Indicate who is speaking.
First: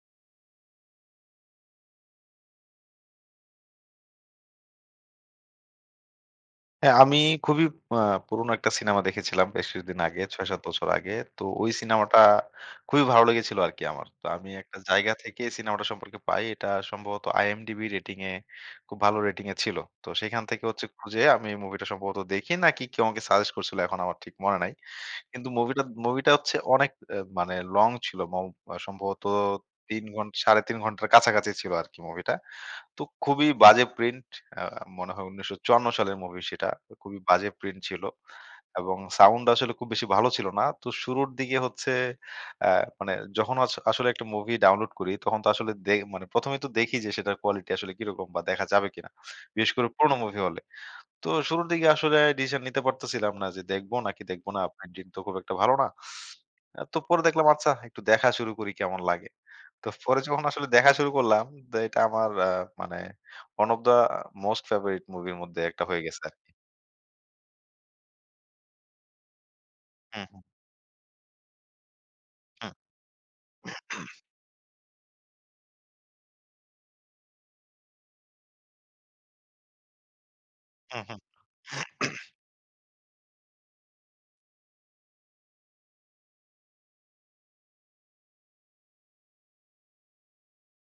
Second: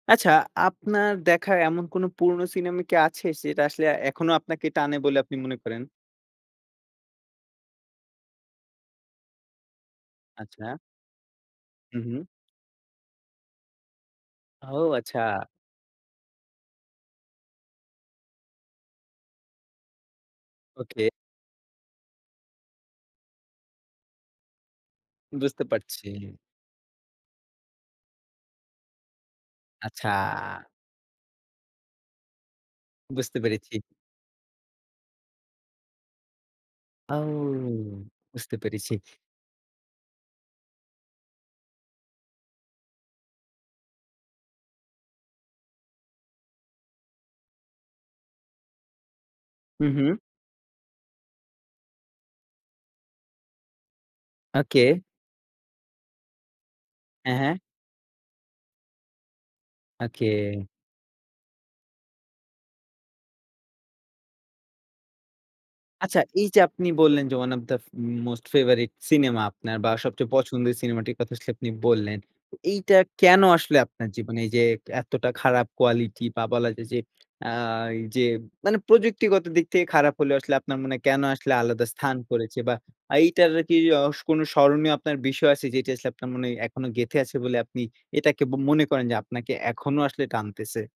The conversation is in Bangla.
Speaker 1: আচ্ছা, আপনার দেখা এমন কোনো পুরনো সিনেমা কি আছে, সেটা আসলে এখনো আপনাকে টানে বলে আপনি মনে করেন?
Speaker 2: হ্যাঁ, আমি খুবই অ্যা পুরোনো একটা সিনেমা দেখেছিলাম বেশ কিছুদিন আগে, ৬ ৭
Speaker 1: আচ্ছা।
Speaker 2: বছর আগে। তো ওই
Speaker 1: হুম,
Speaker 2: সিনেমাটা
Speaker 1: হুম।
Speaker 2: খুবই ভালো লেগেছিল আরকি আমার। তো আমি
Speaker 1: ও
Speaker 2: একটা জায়গা
Speaker 1: আচ্ছা!
Speaker 2: থেকে সিনেমাটা সম্পর্কে পাই। এটা সম্ভবত IMDB rating এ খুব ভালো rating এ ছিল। তো সেইখান থেকে হচ্ছে
Speaker 1: ওকে।
Speaker 2: খুঁজে আমি মুভিটা সম্ভবত দেখি নাকি কেউ আমাকে suggest করছিল, এখন আমার ঠিক মনে নাই। কিন্তু
Speaker 1: বুঝতে
Speaker 2: মুভিটা
Speaker 1: পারছি।
Speaker 2: মুভিটা হচ্ছে অনেক অ্যা মানে long ছিল। মৌ সম্ভবত ৩
Speaker 1: আচ্ছা।
Speaker 2: ঘন ৩.৫ ঘন্টার কাছাকাছি ছিল আরকি মুভিটা। তো
Speaker 1: বুঝতে
Speaker 2: খুবই
Speaker 1: পেরেছি।
Speaker 2: বাজে print. অ্যা মনে হয় ১৯৫৪ সালের মুভি সেটা।
Speaker 1: ঔ!
Speaker 2: খুবই বাজে print ছিল
Speaker 1: বুঝতে পেরেছি।
Speaker 2: এবং সাউন্ড আসলে খুব বেশি ভালো ছিল না। তো শুরুর দিকে হচ্ছে অ্যা মানে যখন অস আসলে একটা মুভি download করি, তখন তো আসলে দেখ ১ম এই তো দেখি যে, সেটার quality আসলে কিরকম বা দেখা যাবে কিনা, বিশেষ করে
Speaker 1: হুম, হুম।
Speaker 2: পুরোনো মুভি হলে। তো শুরুর দিকে আসলে decision নিতে পারতেছিলাম না যে, দেখব নাকি দেখব না।
Speaker 1: ওকে।
Speaker 2: প্রিন্টিং তো খুব একটা ভালো না। অ্যা তো পরে
Speaker 1: হ্যাঁ,
Speaker 2: দেখলাম,
Speaker 1: হ্যাঁ।
Speaker 2: আচ্ছা, একটু দেখা শুরু করি কেমন লাগে। তো পরে যখন
Speaker 1: ওকে।
Speaker 2: আসলে দেখা শুরু করলাম, তো এটা আমার আ মানে one of the most favorite movie এর মধ্যে একটা হয়ে
Speaker 1: আচ্ছা,
Speaker 2: গেছে আরকি।
Speaker 1: এই যে, আপনি বললেন যে, one of the f most favorite cinema আপনার বা
Speaker 2: হু,
Speaker 1: সবচেয়ে
Speaker 2: হুম।
Speaker 1: পছন্দের সিনেমাটির কথা আসলে আপনি বললেন। তো
Speaker 2: হুম।
Speaker 1: এইটা কেন আসলে আপনার জীবনে এই যে, এতটা খারাপ quality বা বলা যায় যে, অ্যা যে, মানে প্রযুক্তিগত দিক থেকে খারাপ হলেও আসলে আপনার মনে
Speaker 2: হুম,
Speaker 1: হয়
Speaker 2: হুম।।
Speaker 1: কেন আসলে আলাদা স্থান করেছে বা এইটার কি অস কোনো স্মরণীয় আপনার বিষয় আছে যে, এটি আসলে আপনার মনে এখনো গেঁথে আছে বলে আপনি এটাকে বো মনে করেন যে, আপনাকে এখনো আসলে টানতেছে?